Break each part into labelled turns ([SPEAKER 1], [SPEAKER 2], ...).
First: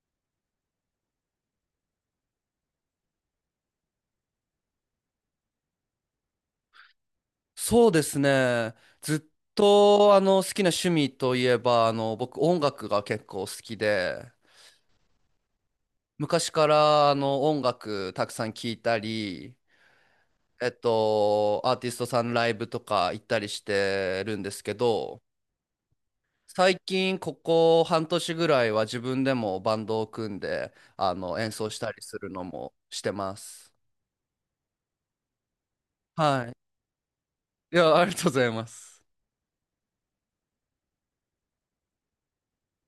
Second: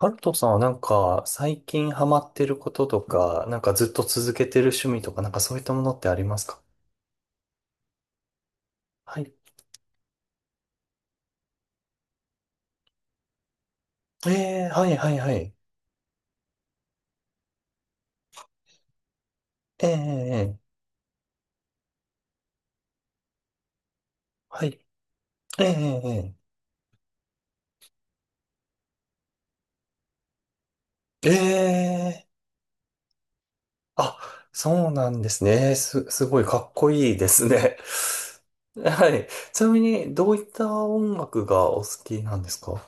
[SPEAKER 1] ハルトさんは最近ハマってることとか、ずっと続けてる趣味とか、そういったものってありますか？
[SPEAKER 2] そうですね。ず
[SPEAKER 1] はい。
[SPEAKER 2] っと好きな趣味といえば僕音楽が結構好きで、
[SPEAKER 1] はいはいはい。
[SPEAKER 2] 昔から音楽たくさん聴いたり、
[SPEAKER 1] ー
[SPEAKER 2] アーティストさんライブとか行ったりしてるんです
[SPEAKER 1] はい。
[SPEAKER 2] けど、
[SPEAKER 1] えー、え
[SPEAKER 2] 最近ここ半年ぐらいは自分でもバンドを組んで
[SPEAKER 1] ーえー
[SPEAKER 2] 演奏したりす
[SPEAKER 1] え
[SPEAKER 2] る
[SPEAKER 1] ー
[SPEAKER 2] のもしてます。
[SPEAKER 1] あ、そうなんですね。すごい
[SPEAKER 2] はい。
[SPEAKER 1] かっこいいです
[SPEAKER 2] い
[SPEAKER 1] ね。
[SPEAKER 2] や、ありがとうございます。
[SPEAKER 1] はい。ちなみに、どういった音楽がお好きなんですか？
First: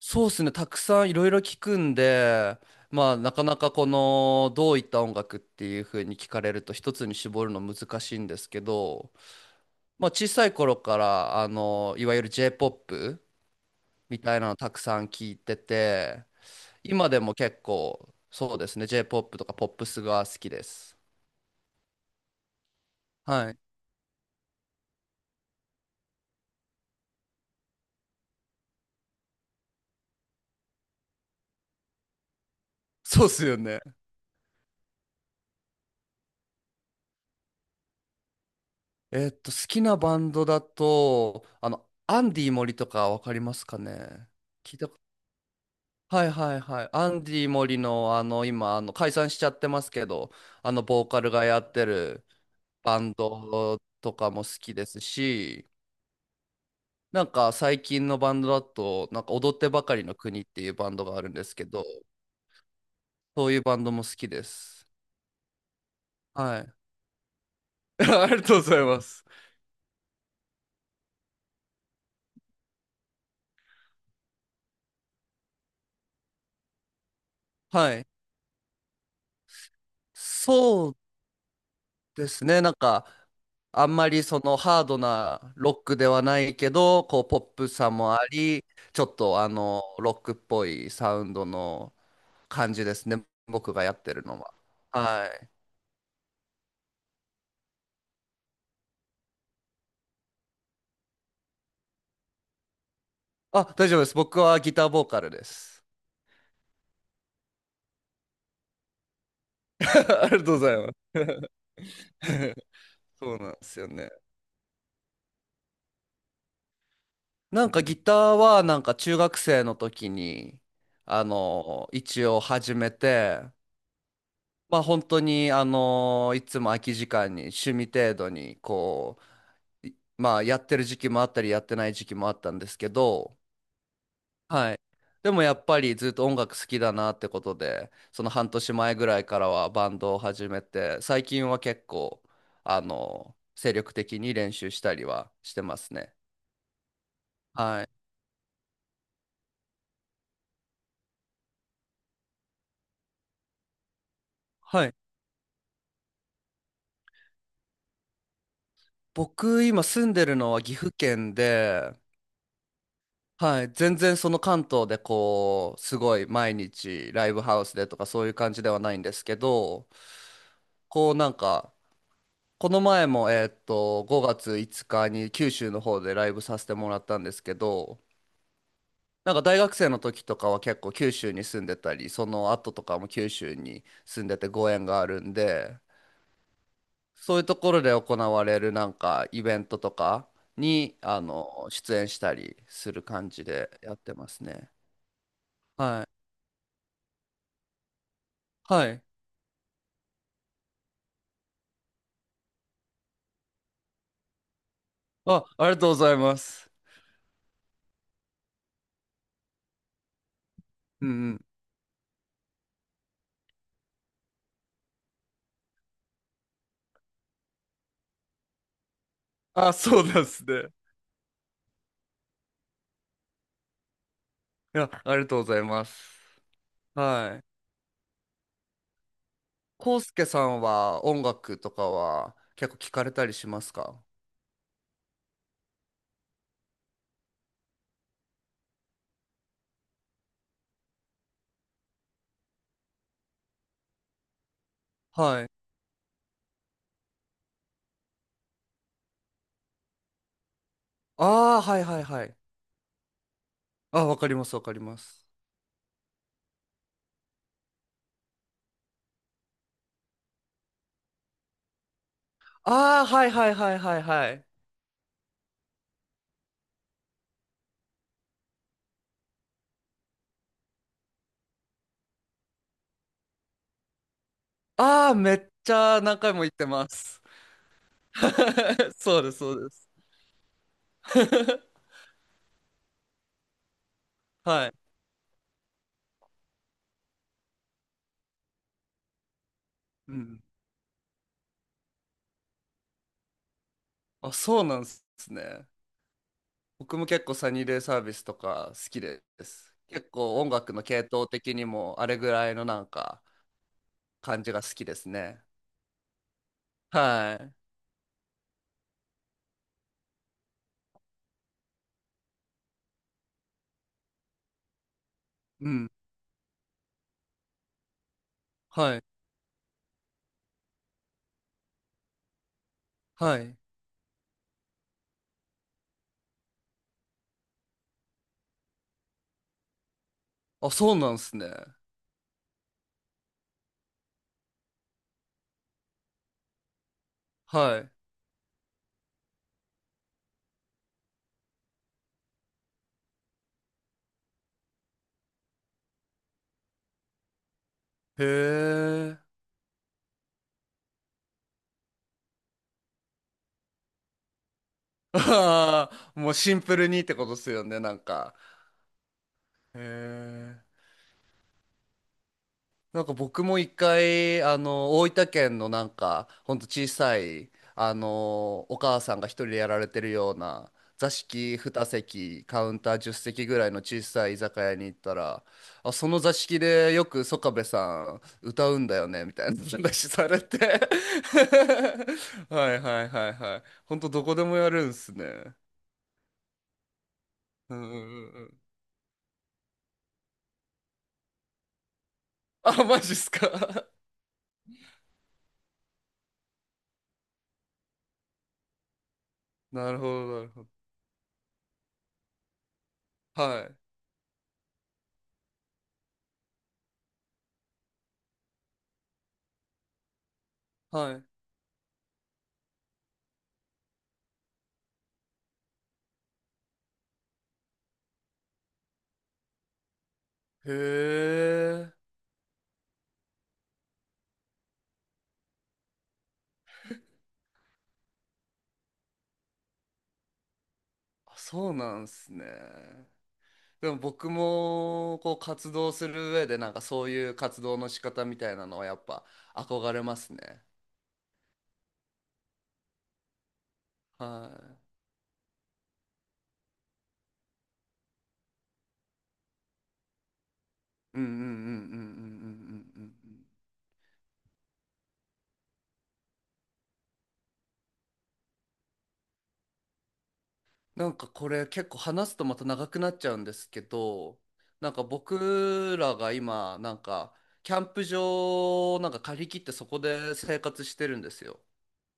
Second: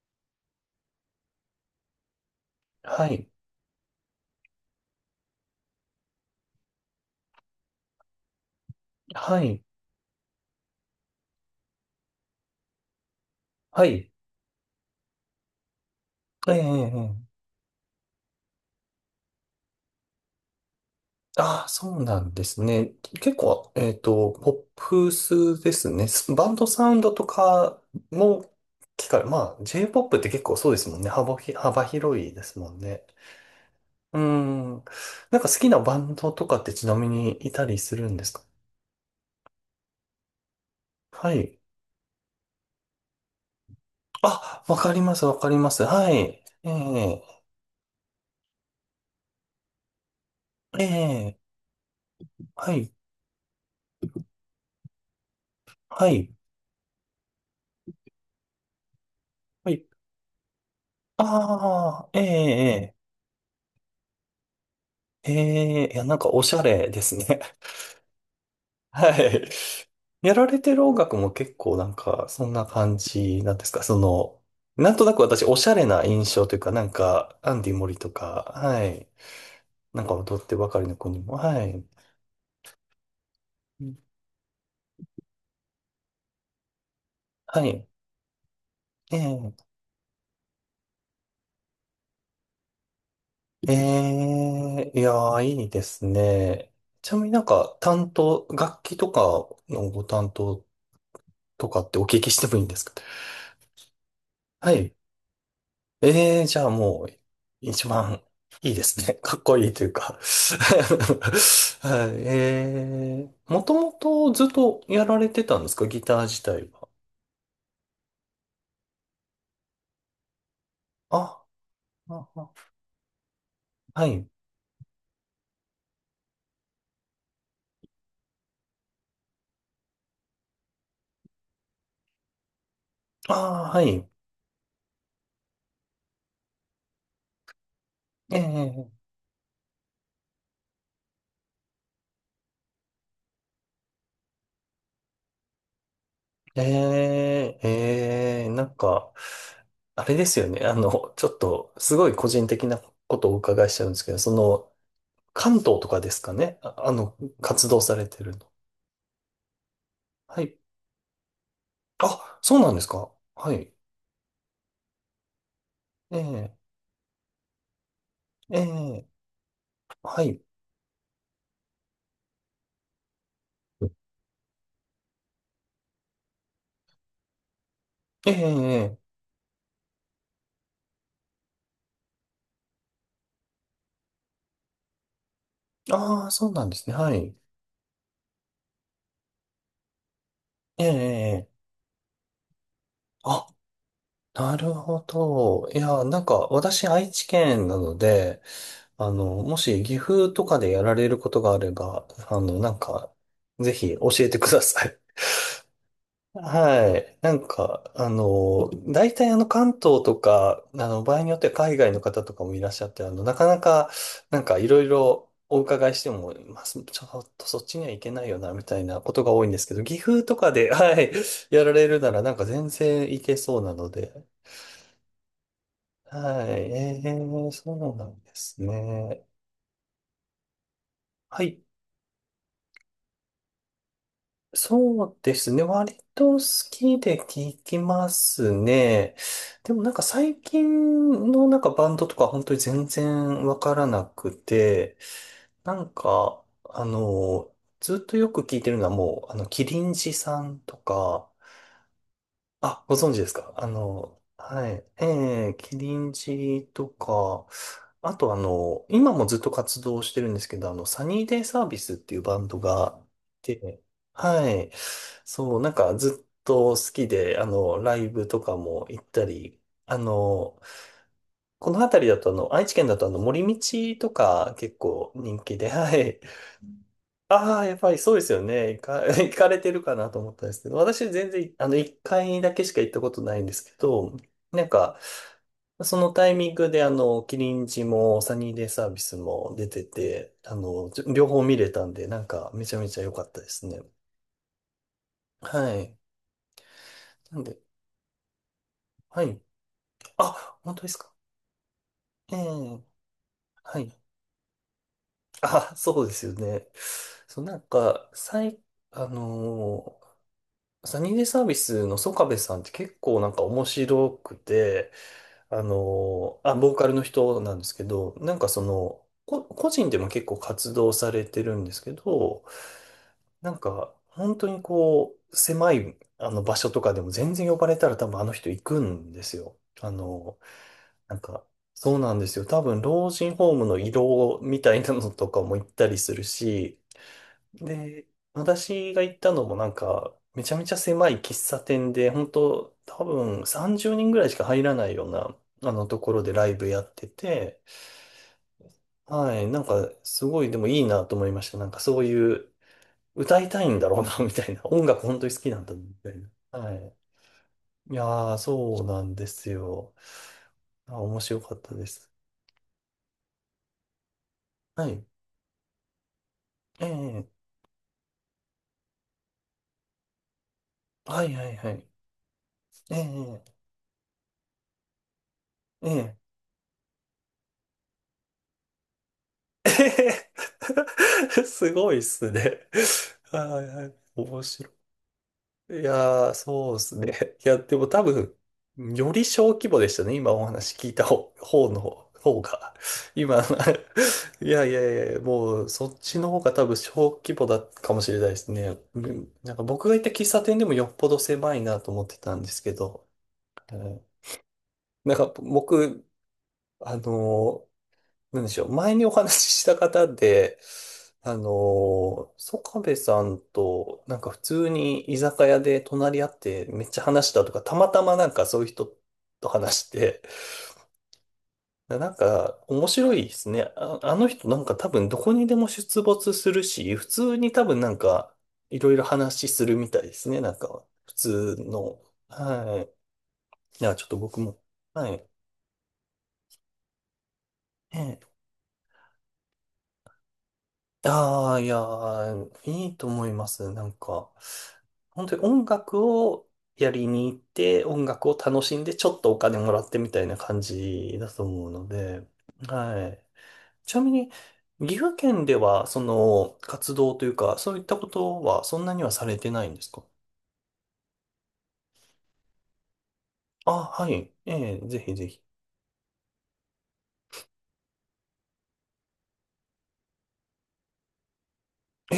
[SPEAKER 2] そうですね、たくさんいろいろ聞くんで、
[SPEAKER 1] は
[SPEAKER 2] まあ、
[SPEAKER 1] い。
[SPEAKER 2] なかなかこのどういった音楽っていう風に聞かれると一つに絞るの難しいんですけど、
[SPEAKER 1] はい。
[SPEAKER 2] まあ、小さい頃からいわゆる J-POP
[SPEAKER 1] はい。
[SPEAKER 2] みたいなのたくさん聞いてて、
[SPEAKER 1] はい。えーえーえ
[SPEAKER 2] 今でも
[SPEAKER 1] ー
[SPEAKER 2] 結構そうですね、J-POP とかポップスが好きです。
[SPEAKER 1] ああ、そうなんですね。結
[SPEAKER 2] はい。
[SPEAKER 1] 構、ポップスですね。バンドサウンドとかも聞かれ、まあ、J-POP って結構そうですもんね。幅広いですもんね。
[SPEAKER 2] そうっすよね。
[SPEAKER 1] うーん。好きなバンドとかってちなみにいたりするんですか？
[SPEAKER 2] 好きなバンドだ
[SPEAKER 1] は
[SPEAKER 2] と、
[SPEAKER 1] い。
[SPEAKER 2] アンディ森とかわかりますかね？
[SPEAKER 1] あ、わ
[SPEAKER 2] 聞いた、
[SPEAKER 1] かります、わかります。は
[SPEAKER 2] はい
[SPEAKER 1] い。
[SPEAKER 2] はい
[SPEAKER 1] え
[SPEAKER 2] はい。ア
[SPEAKER 1] え、
[SPEAKER 2] ンディ森の今解散しちゃってますけど、あの
[SPEAKER 1] え
[SPEAKER 2] ボーカル
[SPEAKER 1] え、
[SPEAKER 2] がやってる
[SPEAKER 1] はい、
[SPEAKER 2] バンドとかも好きですし、
[SPEAKER 1] はい、
[SPEAKER 2] なんか最近のバンドだと、なんか踊って
[SPEAKER 1] は
[SPEAKER 2] ば
[SPEAKER 1] い。
[SPEAKER 2] かりの国っていうバンドがあるんですけど、
[SPEAKER 1] ああ、ええ、
[SPEAKER 2] そういうバンドも好きです。
[SPEAKER 1] ええ、ええいや、おし
[SPEAKER 2] は
[SPEAKER 1] ゃ
[SPEAKER 2] い。
[SPEAKER 1] れですね。
[SPEAKER 2] ありがとうござい ま
[SPEAKER 1] は
[SPEAKER 2] す。
[SPEAKER 1] い。やられてる音楽も結構、そんな感じなんですか？その、なんとなく私、おしゃれな印象というか、なんか、アンディ・モ
[SPEAKER 2] は
[SPEAKER 1] リ
[SPEAKER 2] い。
[SPEAKER 1] とか、はい。なんか踊っ
[SPEAKER 2] そ
[SPEAKER 1] てばかりの
[SPEAKER 2] う
[SPEAKER 1] 子にも、はい。
[SPEAKER 2] ですね。なんか、
[SPEAKER 1] う
[SPEAKER 2] あん
[SPEAKER 1] ん
[SPEAKER 2] まりそのハードなロックではないけど、こうポッ
[SPEAKER 1] は
[SPEAKER 2] プ
[SPEAKER 1] い。
[SPEAKER 2] さもあり、ちょっ
[SPEAKER 1] え
[SPEAKER 2] と
[SPEAKER 1] え、
[SPEAKER 2] ロックっぽいサウンドの感じですね。僕がやってる
[SPEAKER 1] え
[SPEAKER 2] のは。
[SPEAKER 1] え、いや
[SPEAKER 2] は
[SPEAKER 1] ー、
[SPEAKER 2] い。
[SPEAKER 1] いいですね。ちなみに、担当、楽器とかのご担当とかってお聞きしてもいいんですか？
[SPEAKER 2] あ、大丈夫です。僕は
[SPEAKER 1] は
[SPEAKER 2] ギター
[SPEAKER 1] い。
[SPEAKER 2] ボーカルです。
[SPEAKER 1] ええじゃあもう、一番いいですね。かっこいいというか
[SPEAKER 2] ありがとうございま
[SPEAKER 1] はい。
[SPEAKER 2] す。
[SPEAKER 1] え
[SPEAKER 2] そ
[SPEAKER 1] え
[SPEAKER 2] うなんで
[SPEAKER 1] もと
[SPEAKER 2] すよ
[SPEAKER 1] も
[SPEAKER 2] ね。
[SPEAKER 1] とずっとやられてたんですか？ギター自体は。
[SPEAKER 2] なんかギターはなんか中学生の時に、
[SPEAKER 1] あ、
[SPEAKER 2] 一
[SPEAKER 1] あ
[SPEAKER 2] 応
[SPEAKER 1] あ
[SPEAKER 2] 始めて、
[SPEAKER 1] はい。
[SPEAKER 2] まあ本当にいつも空き時間に趣味程度にこういまあやってる時期もあったりやってない時期もあったんですけど、
[SPEAKER 1] ああ、はい。
[SPEAKER 2] はい。でもやっぱりずっと音楽好きだなってことで、その
[SPEAKER 1] え
[SPEAKER 2] 半年前
[SPEAKER 1] え
[SPEAKER 2] ぐらいからはバンドを始めて、最近は結構精力的に練習したりはしてますね。
[SPEAKER 1] ええ
[SPEAKER 2] はい、
[SPEAKER 1] ええ、あれですよね。あの、ちょっと、すごい個人的なことをお伺いしちゃうんですけど、その、
[SPEAKER 2] はい。
[SPEAKER 1] 関東とかですかね。あ、あの、活動されてるの。
[SPEAKER 2] 僕今住んでる
[SPEAKER 1] は
[SPEAKER 2] の
[SPEAKER 1] い。
[SPEAKER 2] は岐阜県で、
[SPEAKER 1] あ、そうなんですか？は
[SPEAKER 2] はい、
[SPEAKER 1] い。
[SPEAKER 2] 全然その関東でこうす
[SPEAKER 1] え
[SPEAKER 2] ごい毎
[SPEAKER 1] え
[SPEAKER 2] 日ライブハウスでとかそういう感じではないん
[SPEAKER 1] え
[SPEAKER 2] で
[SPEAKER 1] え
[SPEAKER 2] すけど、
[SPEAKER 1] はい。
[SPEAKER 2] こうなんかこの前も5月5日に九州の方でライブさせてもらったんですけど、
[SPEAKER 1] ええ、ええ。
[SPEAKER 2] なんか大学生の時とかは結構九州に住んでたり、その後とかも九州に住んでてご縁があるんで、
[SPEAKER 1] ああ、そうなんですね。はい。
[SPEAKER 2] そういうところで行われるなんかイベントとか
[SPEAKER 1] ええ、
[SPEAKER 2] に
[SPEAKER 1] ええ。
[SPEAKER 2] 出演したりする感じ
[SPEAKER 1] あ、
[SPEAKER 2] でやってます
[SPEAKER 1] な
[SPEAKER 2] ね。
[SPEAKER 1] るほど。い
[SPEAKER 2] は
[SPEAKER 1] や、
[SPEAKER 2] い、
[SPEAKER 1] なんか、私、愛知県なので、
[SPEAKER 2] はい。
[SPEAKER 1] あの、もし、岐阜とかでやられることがあれば、あの、なんか、ぜひ、教えてください。
[SPEAKER 2] あ、ありがとうございます。
[SPEAKER 1] はい。なんか、あの、大体あの関東とか、あの、
[SPEAKER 2] うんう
[SPEAKER 1] 場合によっ
[SPEAKER 2] ん。
[SPEAKER 1] ては海外の方とかもいらっしゃって、あの、なかなか、なんかいろいろお伺いしても、まあ、ちょっとそっちには行けないよな、みたいなことが多いんですけ
[SPEAKER 2] あ、
[SPEAKER 1] ど、岐
[SPEAKER 2] そうなん
[SPEAKER 1] 阜
[SPEAKER 2] で
[SPEAKER 1] と
[SPEAKER 2] す
[SPEAKER 1] か
[SPEAKER 2] ね。
[SPEAKER 1] で、はい、やられるならなんか全然行けそうなので、
[SPEAKER 2] いや、ありがとうございます。
[SPEAKER 1] はい。え
[SPEAKER 2] は
[SPEAKER 1] ー、
[SPEAKER 2] い。
[SPEAKER 1] そうなんですね。
[SPEAKER 2] コウスケさんは音
[SPEAKER 1] は
[SPEAKER 2] 楽
[SPEAKER 1] い。
[SPEAKER 2] とかは結構聞かれたりしますか？
[SPEAKER 1] そうですね。割と好きで聞きますね。でもなんか最近のなんかバンドとか本当に全然わからなくて、
[SPEAKER 2] はい。
[SPEAKER 1] なんか、あの、ずっとよく聞いてるのはもう、あの、キリンジさんとか、
[SPEAKER 2] ああ、はいはいはい。
[SPEAKER 1] あ、ご存知ですか？あ
[SPEAKER 2] あ、わ
[SPEAKER 1] の、
[SPEAKER 2] かります、わ
[SPEAKER 1] はい。
[SPEAKER 2] かりま
[SPEAKER 1] え
[SPEAKER 2] す。
[SPEAKER 1] え、キリンジとか、あとあの、今もずっと活動してるんですけど、あの、サニーデイサービスっていうバンドが
[SPEAKER 2] ああ、はい
[SPEAKER 1] い
[SPEAKER 2] はいはい
[SPEAKER 1] て、
[SPEAKER 2] はいはい。
[SPEAKER 1] はい。そう、なんかずっと好きで、あの、ライブとかも行ったり、あの、この辺りだとあの、愛知県だとあの、森道とか結
[SPEAKER 2] あ
[SPEAKER 1] 構
[SPEAKER 2] あ、め
[SPEAKER 1] 人
[SPEAKER 2] っ
[SPEAKER 1] 気で、
[SPEAKER 2] ち
[SPEAKER 1] は
[SPEAKER 2] ゃ何
[SPEAKER 1] い。
[SPEAKER 2] 回も言ってます。
[SPEAKER 1] ああ、やっぱりそうですよね。
[SPEAKER 2] そうで
[SPEAKER 1] 行
[SPEAKER 2] す、
[SPEAKER 1] か
[SPEAKER 2] そ
[SPEAKER 1] れ
[SPEAKER 2] う
[SPEAKER 1] て
[SPEAKER 2] で
[SPEAKER 1] る
[SPEAKER 2] す。
[SPEAKER 1] かなと思ったんですけど、私全然、あの、一回だけしか行ったことないんですけど、な
[SPEAKER 2] は
[SPEAKER 1] ん
[SPEAKER 2] い。
[SPEAKER 1] か、そのタイミングで、あの、キリンジもサニーデイサービスも出て
[SPEAKER 2] う
[SPEAKER 1] て、
[SPEAKER 2] ん。
[SPEAKER 1] あの、両方見れたんで、なんか、めちゃめちゃ良かったですね。
[SPEAKER 2] あ、そうなんですね。
[SPEAKER 1] はい。
[SPEAKER 2] 僕も結構
[SPEAKER 1] なん
[SPEAKER 2] サ
[SPEAKER 1] で、
[SPEAKER 2] ニーデイサービスとか好き
[SPEAKER 1] は
[SPEAKER 2] で
[SPEAKER 1] い。
[SPEAKER 2] す。結構音
[SPEAKER 1] あ、
[SPEAKER 2] 楽
[SPEAKER 1] 本当
[SPEAKER 2] の
[SPEAKER 1] です
[SPEAKER 2] 系
[SPEAKER 1] か？
[SPEAKER 2] 統的にもあれぐ
[SPEAKER 1] え
[SPEAKER 2] らいのな
[SPEAKER 1] え、
[SPEAKER 2] んか
[SPEAKER 1] はい。
[SPEAKER 2] 感じが好きですね。
[SPEAKER 1] あ、そうですよね。そう、
[SPEAKER 2] は
[SPEAKER 1] なんか、最、あのーサニーデイサービスのソカベさんって結構なんか面白くて、あ
[SPEAKER 2] い。うん。
[SPEAKER 1] の、あ、ボーカルの人なんですけど、なんかそ
[SPEAKER 2] はい。
[SPEAKER 1] の、個人でも結構活動されてるんですけど、
[SPEAKER 2] は
[SPEAKER 1] な
[SPEAKER 2] い。
[SPEAKER 1] んか本当にこう、狭いあの場所とかでも全然呼ばれたら多分あの人行くんですよ。あの、
[SPEAKER 2] あ、そうな
[SPEAKER 1] な
[SPEAKER 2] ん
[SPEAKER 1] ん
[SPEAKER 2] す
[SPEAKER 1] か、
[SPEAKER 2] ね。
[SPEAKER 1] そうなんですよ。多分老人ホームの移動みたいなのとかも行ったりするし、
[SPEAKER 2] はい。
[SPEAKER 1] で、私が行ったのもなんか、めちゃめちゃ狭い喫茶店で、本当多分30人ぐらいしか入らないような、あのところでライブやってて、
[SPEAKER 2] へえ。
[SPEAKER 1] はい、なんか、すごいでもいいなと思いました。なんかそういう、歌いたいんだろうな、みたいな。音楽 本当に好きなんだ、
[SPEAKER 2] あ
[SPEAKER 1] みたい
[SPEAKER 2] あ、
[SPEAKER 1] な。
[SPEAKER 2] もうシン
[SPEAKER 1] は
[SPEAKER 2] プル
[SPEAKER 1] い。
[SPEAKER 2] にってことですよね、な
[SPEAKER 1] い
[SPEAKER 2] ん
[SPEAKER 1] や
[SPEAKER 2] か。
[SPEAKER 1] ー、そうなんです
[SPEAKER 2] へ
[SPEAKER 1] よ。
[SPEAKER 2] え。
[SPEAKER 1] あ、面白かったです。
[SPEAKER 2] なんか僕も一回、
[SPEAKER 1] はい。
[SPEAKER 2] 大分県のなんか、ほんと
[SPEAKER 1] え
[SPEAKER 2] 小さ
[SPEAKER 1] え
[SPEAKER 2] い、お母さんが一人でやられてるような、座
[SPEAKER 1] はいはい
[SPEAKER 2] 敷
[SPEAKER 1] は
[SPEAKER 2] 2
[SPEAKER 1] い。
[SPEAKER 2] 席、カウンター
[SPEAKER 1] え
[SPEAKER 2] 10席
[SPEAKER 1] え
[SPEAKER 2] ぐらいの小さい居酒屋に行ったら、
[SPEAKER 1] え
[SPEAKER 2] あ、その
[SPEAKER 1] え
[SPEAKER 2] 座敷でよく曽我部さん歌うんだよね、みたいな
[SPEAKER 1] え
[SPEAKER 2] 話され
[SPEAKER 1] へ
[SPEAKER 2] て
[SPEAKER 1] へすごいっすね。
[SPEAKER 2] はいはいはいは
[SPEAKER 1] は
[SPEAKER 2] い。
[SPEAKER 1] いはい。
[SPEAKER 2] ほんとどこ
[SPEAKER 1] 面
[SPEAKER 2] でもやる
[SPEAKER 1] 白
[SPEAKER 2] んすね。
[SPEAKER 1] い。いやー、そうっすね。いや、
[SPEAKER 2] う
[SPEAKER 1] で
[SPEAKER 2] ん
[SPEAKER 1] も
[SPEAKER 2] う
[SPEAKER 1] 多
[SPEAKER 2] ん
[SPEAKER 1] 分、
[SPEAKER 2] うんうん。
[SPEAKER 1] より小規模でしたね。今お話聞いた方の方が。
[SPEAKER 2] あ、マジっす
[SPEAKER 1] 今、
[SPEAKER 2] か？
[SPEAKER 1] いやいやいや、もうそっちの方が多分小規模だったかもしれないですね。うんなんか 僕
[SPEAKER 2] な
[SPEAKER 1] が
[SPEAKER 2] る
[SPEAKER 1] 行っ
[SPEAKER 2] ほ
[SPEAKER 1] た喫
[SPEAKER 2] ど
[SPEAKER 1] 茶
[SPEAKER 2] なる
[SPEAKER 1] 店
[SPEAKER 2] ほ
[SPEAKER 1] で
[SPEAKER 2] ど。
[SPEAKER 1] もよっぽど狭いなと思ってたんですけど、
[SPEAKER 2] は
[SPEAKER 1] う
[SPEAKER 2] い。
[SPEAKER 1] んなんか僕、あのーなんでしょう。前にお話しした方で、
[SPEAKER 2] はい。
[SPEAKER 1] あのー、ソカベさんと、なんか普通に居酒屋で隣り合ってめっちゃ話したとか、たまたまなんかそういう人と話して、
[SPEAKER 2] へえ。
[SPEAKER 1] なんか面白いですね。あ、あの人なんか多分どこにでも出没するし、普通に多分なんかいろいろ話するみたいですね。なんか普
[SPEAKER 2] あ、
[SPEAKER 1] 通
[SPEAKER 2] そうな
[SPEAKER 1] の。
[SPEAKER 2] んすね。
[SPEAKER 1] はい。い
[SPEAKER 2] で
[SPEAKER 1] や、
[SPEAKER 2] も
[SPEAKER 1] ちょっと
[SPEAKER 2] 僕
[SPEAKER 1] 僕も。は
[SPEAKER 2] も
[SPEAKER 1] い。
[SPEAKER 2] こう活動する上でなんかそういう活動の仕
[SPEAKER 1] え
[SPEAKER 2] 方
[SPEAKER 1] え
[SPEAKER 2] みたいなのはやっぱ憧れますね。
[SPEAKER 1] ああ、いやー、いいと思います。なん
[SPEAKER 2] は
[SPEAKER 1] か、
[SPEAKER 2] い。
[SPEAKER 1] 本当に音楽をやりに行って、音楽を楽しんで、ちょっとお金もらってみたいな感じ
[SPEAKER 2] うんう
[SPEAKER 1] だ
[SPEAKER 2] んうんうん
[SPEAKER 1] と
[SPEAKER 2] うんうん
[SPEAKER 1] 思う
[SPEAKER 2] うん
[SPEAKER 1] ので、
[SPEAKER 2] うんう
[SPEAKER 1] は
[SPEAKER 2] ん。
[SPEAKER 1] い。ちなみに、岐阜県では、その、活動というか、そういったことは、そんなにはされてないんですか？
[SPEAKER 2] なんかこれ結構話すとまた長くなっちゃうんです
[SPEAKER 1] あ、
[SPEAKER 2] け
[SPEAKER 1] はい。
[SPEAKER 2] ど、
[SPEAKER 1] ええ、
[SPEAKER 2] なん
[SPEAKER 1] ぜ
[SPEAKER 2] か
[SPEAKER 1] ひぜひ。
[SPEAKER 2] 僕らが今なんかキャンプ場をなんか借り切ってそこで生活してるんですよ。
[SPEAKER 1] え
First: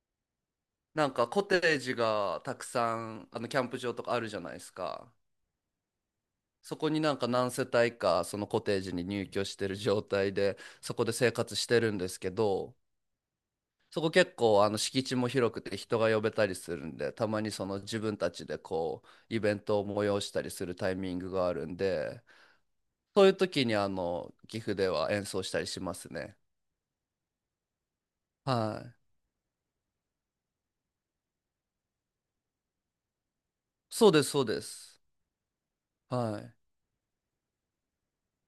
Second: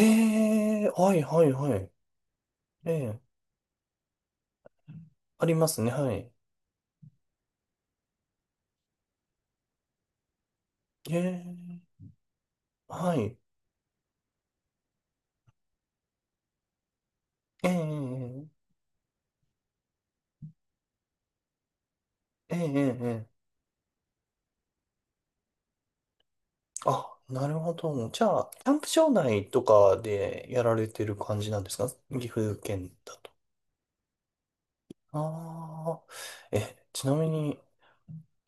[SPEAKER 1] え、
[SPEAKER 2] な
[SPEAKER 1] は
[SPEAKER 2] ん
[SPEAKER 1] い、
[SPEAKER 2] かコ
[SPEAKER 1] はい、
[SPEAKER 2] テ
[SPEAKER 1] は
[SPEAKER 2] ー
[SPEAKER 1] い。
[SPEAKER 2] ジがたく
[SPEAKER 1] え
[SPEAKER 2] さ
[SPEAKER 1] え、
[SPEAKER 2] んキャンプ場とかあるじゃないですか。
[SPEAKER 1] ありますね、はい。
[SPEAKER 2] そこになんか何世帯かそのコテージに入居してる状態でそこで
[SPEAKER 1] え
[SPEAKER 2] 生活してるん
[SPEAKER 1] え、
[SPEAKER 2] ですけど、
[SPEAKER 1] はい。
[SPEAKER 2] そこ結構敷地も広くて人が呼べたりするんで、たまにそ
[SPEAKER 1] え
[SPEAKER 2] の自分たち
[SPEAKER 1] え、
[SPEAKER 2] でこうイベントを催したりするタイミングがあるんで、
[SPEAKER 1] ええ、ええ、ええ。
[SPEAKER 2] そういう
[SPEAKER 1] ええ
[SPEAKER 2] 時に岐阜では演奏したりしますね。
[SPEAKER 1] あ、なるほど。じゃあ、
[SPEAKER 2] は
[SPEAKER 1] キャンプ
[SPEAKER 2] い、
[SPEAKER 1] 場内とかでやられてる感じなんですか？岐阜県だと。
[SPEAKER 2] そうですそうです。
[SPEAKER 1] ああ。
[SPEAKER 2] はい。
[SPEAKER 1] え、ちなみに、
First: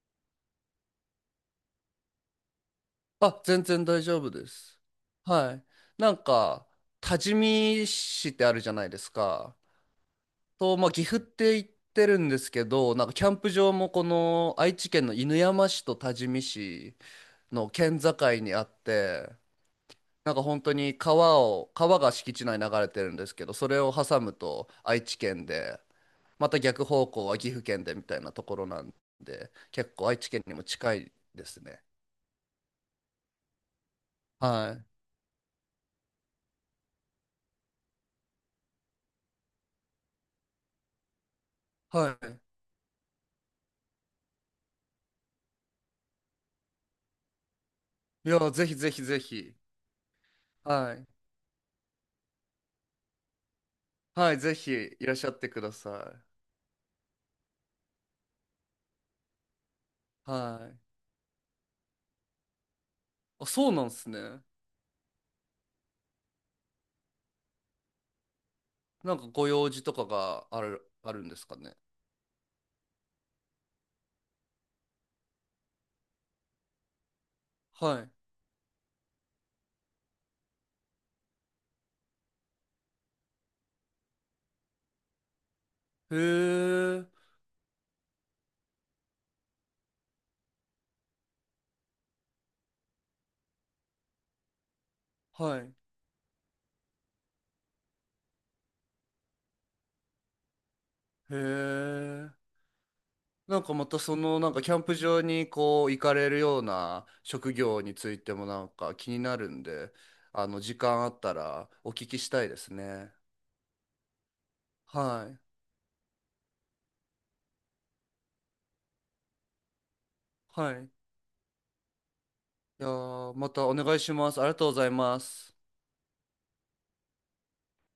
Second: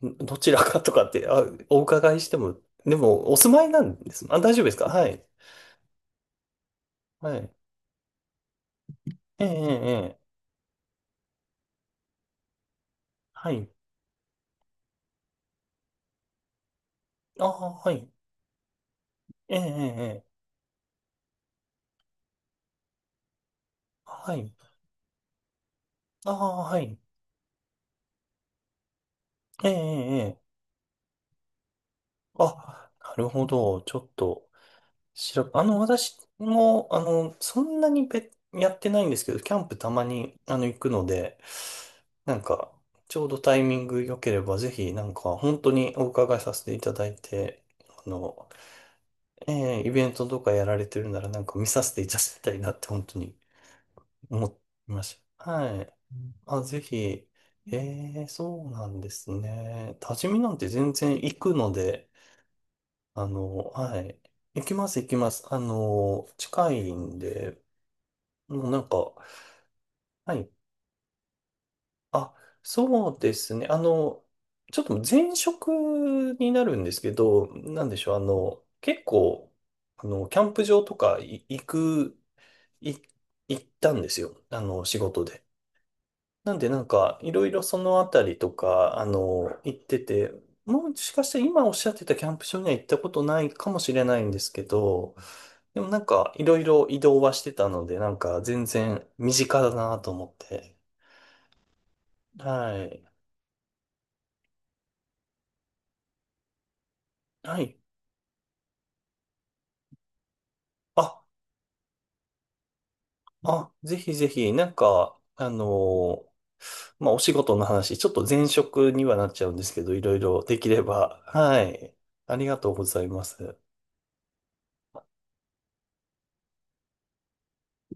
[SPEAKER 1] んどちらかとかって、あ、お伺いしても、でも、お
[SPEAKER 2] あ、
[SPEAKER 1] 住ま
[SPEAKER 2] 全
[SPEAKER 1] いな
[SPEAKER 2] 然
[SPEAKER 1] ん
[SPEAKER 2] 大
[SPEAKER 1] で
[SPEAKER 2] 丈
[SPEAKER 1] す。
[SPEAKER 2] 夫
[SPEAKER 1] あ、
[SPEAKER 2] で
[SPEAKER 1] 大丈夫です
[SPEAKER 2] す。
[SPEAKER 1] か？はい。
[SPEAKER 2] はい。なんか多治
[SPEAKER 1] はい。
[SPEAKER 2] 見市ってあるじゃないです
[SPEAKER 1] ええ、え
[SPEAKER 2] か？
[SPEAKER 1] え、ええ
[SPEAKER 2] と、まあ、岐阜って行ってるんですけど、なんかキャン
[SPEAKER 1] は
[SPEAKER 2] プ
[SPEAKER 1] い。
[SPEAKER 2] 場もこの愛知県の犬山市と多治見市
[SPEAKER 1] ああ、
[SPEAKER 2] の
[SPEAKER 1] は
[SPEAKER 2] 県
[SPEAKER 1] い。
[SPEAKER 2] 境にあって、
[SPEAKER 1] ええ、ええ、ええ
[SPEAKER 2] なんか本当に川が敷地内に流れてるんですけど、それを挟む
[SPEAKER 1] はい。
[SPEAKER 2] と愛知県で、
[SPEAKER 1] あ
[SPEAKER 2] ま
[SPEAKER 1] あ、
[SPEAKER 2] た
[SPEAKER 1] は
[SPEAKER 2] 逆
[SPEAKER 1] い。
[SPEAKER 2] 方向は岐阜県でみたいなところなんで、
[SPEAKER 1] ええ、え
[SPEAKER 2] 結構
[SPEAKER 1] え、
[SPEAKER 2] 愛知
[SPEAKER 1] え
[SPEAKER 2] 県に
[SPEAKER 1] え
[SPEAKER 2] も近いですね。
[SPEAKER 1] あ、なるほど。ちょっと。
[SPEAKER 2] はい。
[SPEAKER 1] 白、あの、私も、あの、そんなにやってないんですけど、キャンプたまに、あの、行くので、な
[SPEAKER 2] は
[SPEAKER 1] んか、ちょうどタイミング良ければ、ぜひ、なんか、本当にお伺いさせていただいて、あ
[SPEAKER 2] い。い
[SPEAKER 1] の、
[SPEAKER 2] や、ぜひぜひぜ
[SPEAKER 1] え
[SPEAKER 2] ひ。
[SPEAKER 1] えイベントとかやられ
[SPEAKER 2] は
[SPEAKER 1] て
[SPEAKER 2] い。
[SPEAKER 1] るなら、なんか見させていただきたいなって、本当に
[SPEAKER 2] はい、ぜ
[SPEAKER 1] 思
[SPEAKER 2] ひ
[SPEAKER 1] いま
[SPEAKER 2] いらっ
[SPEAKER 1] し
[SPEAKER 2] しゃっ
[SPEAKER 1] た。
[SPEAKER 2] てくだ
[SPEAKER 1] はい。
[SPEAKER 2] さい。
[SPEAKER 1] あ、ぜひ、ええそうなんですね。多治見なん
[SPEAKER 2] は
[SPEAKER 1] て
[SPEAKER 2] い。
[SPEAKER 1] 全然行くので、あ
[SPEAKER 2] あ、
[SPEAKER 1] の、
[SPEAKER 2] そうなんで
[SPEAKER 1] は
[SPEAKER 2] す
[SPEAKER 1] い。
[SPEAKER 2] ね。
[SPEAKER 1] 行きます、行きます。あの、近いんで、もうなんか、
[SPEAKER 2] なんかご用事とか
[SPEAKER 1] は
[SPEAKER 2] が
[SPEAKER 1] い。
[SPEAKER 2] あるんですかね？
[SPEAKER 1] あ、そうですね。あの、ちょっと前職になるんですけど、なんで
[SPEAKER 2] は
[SPEAKER 1] し
[SPEAKER 2] い。
[SPEAKER 1] ょう。あの、結構、あの、キャンプ場とかい行く、い、行ったんですよ。あの、仕事で。
[SPEAKER 2] へ
[SPEAKER 1] なんでなん
[SPEAKER 2] え。
[SPEAKER 1] か、いろいろそのあたりとか、あの、行ってて、もしかして今おっしゃってたキャンプ場には行ったことないかもしれないんですけど、
[SPEAKER 2] はい。
[SPEAKER 1] でもなんか、いろいろ移動はしてたので、なんか、全然身近だなと思って。
[SPEAKER 2] へえ。
[SPEAKER 1] はい。
[SPEAKER 2] なんかまたそのなんかキャンプ場にこう行かれるような職
[SPEAKER 1] はい。
[SPEAKER 2] 業についてもなんか気になるんで、時間あ
[SPEAKER 1] あ、
[SPEAKER 2] ったらお聞きしたいですね。
[SPEAKER 1] あ、ぜひぜひ、なんか、
[SPEAKER 2] はい。
[SPEAKER 1] あのーまあ、お仕事の話、ちょっと前職にはなっちゃうんですけど、いろいろでき
[SPEAKER 2] はい。
[SPEAKER 1] れ
[SPEAKER 2] い
[SPEAKER 1] ば、はい。ありがとうご
[SPEAKER 2] や
[SPEAKER 1] ざいま
[SPEAKER 2] ーま
[SPEAKER 1] す。
[SPEAKER 2] たお願いします。ありがとうございます。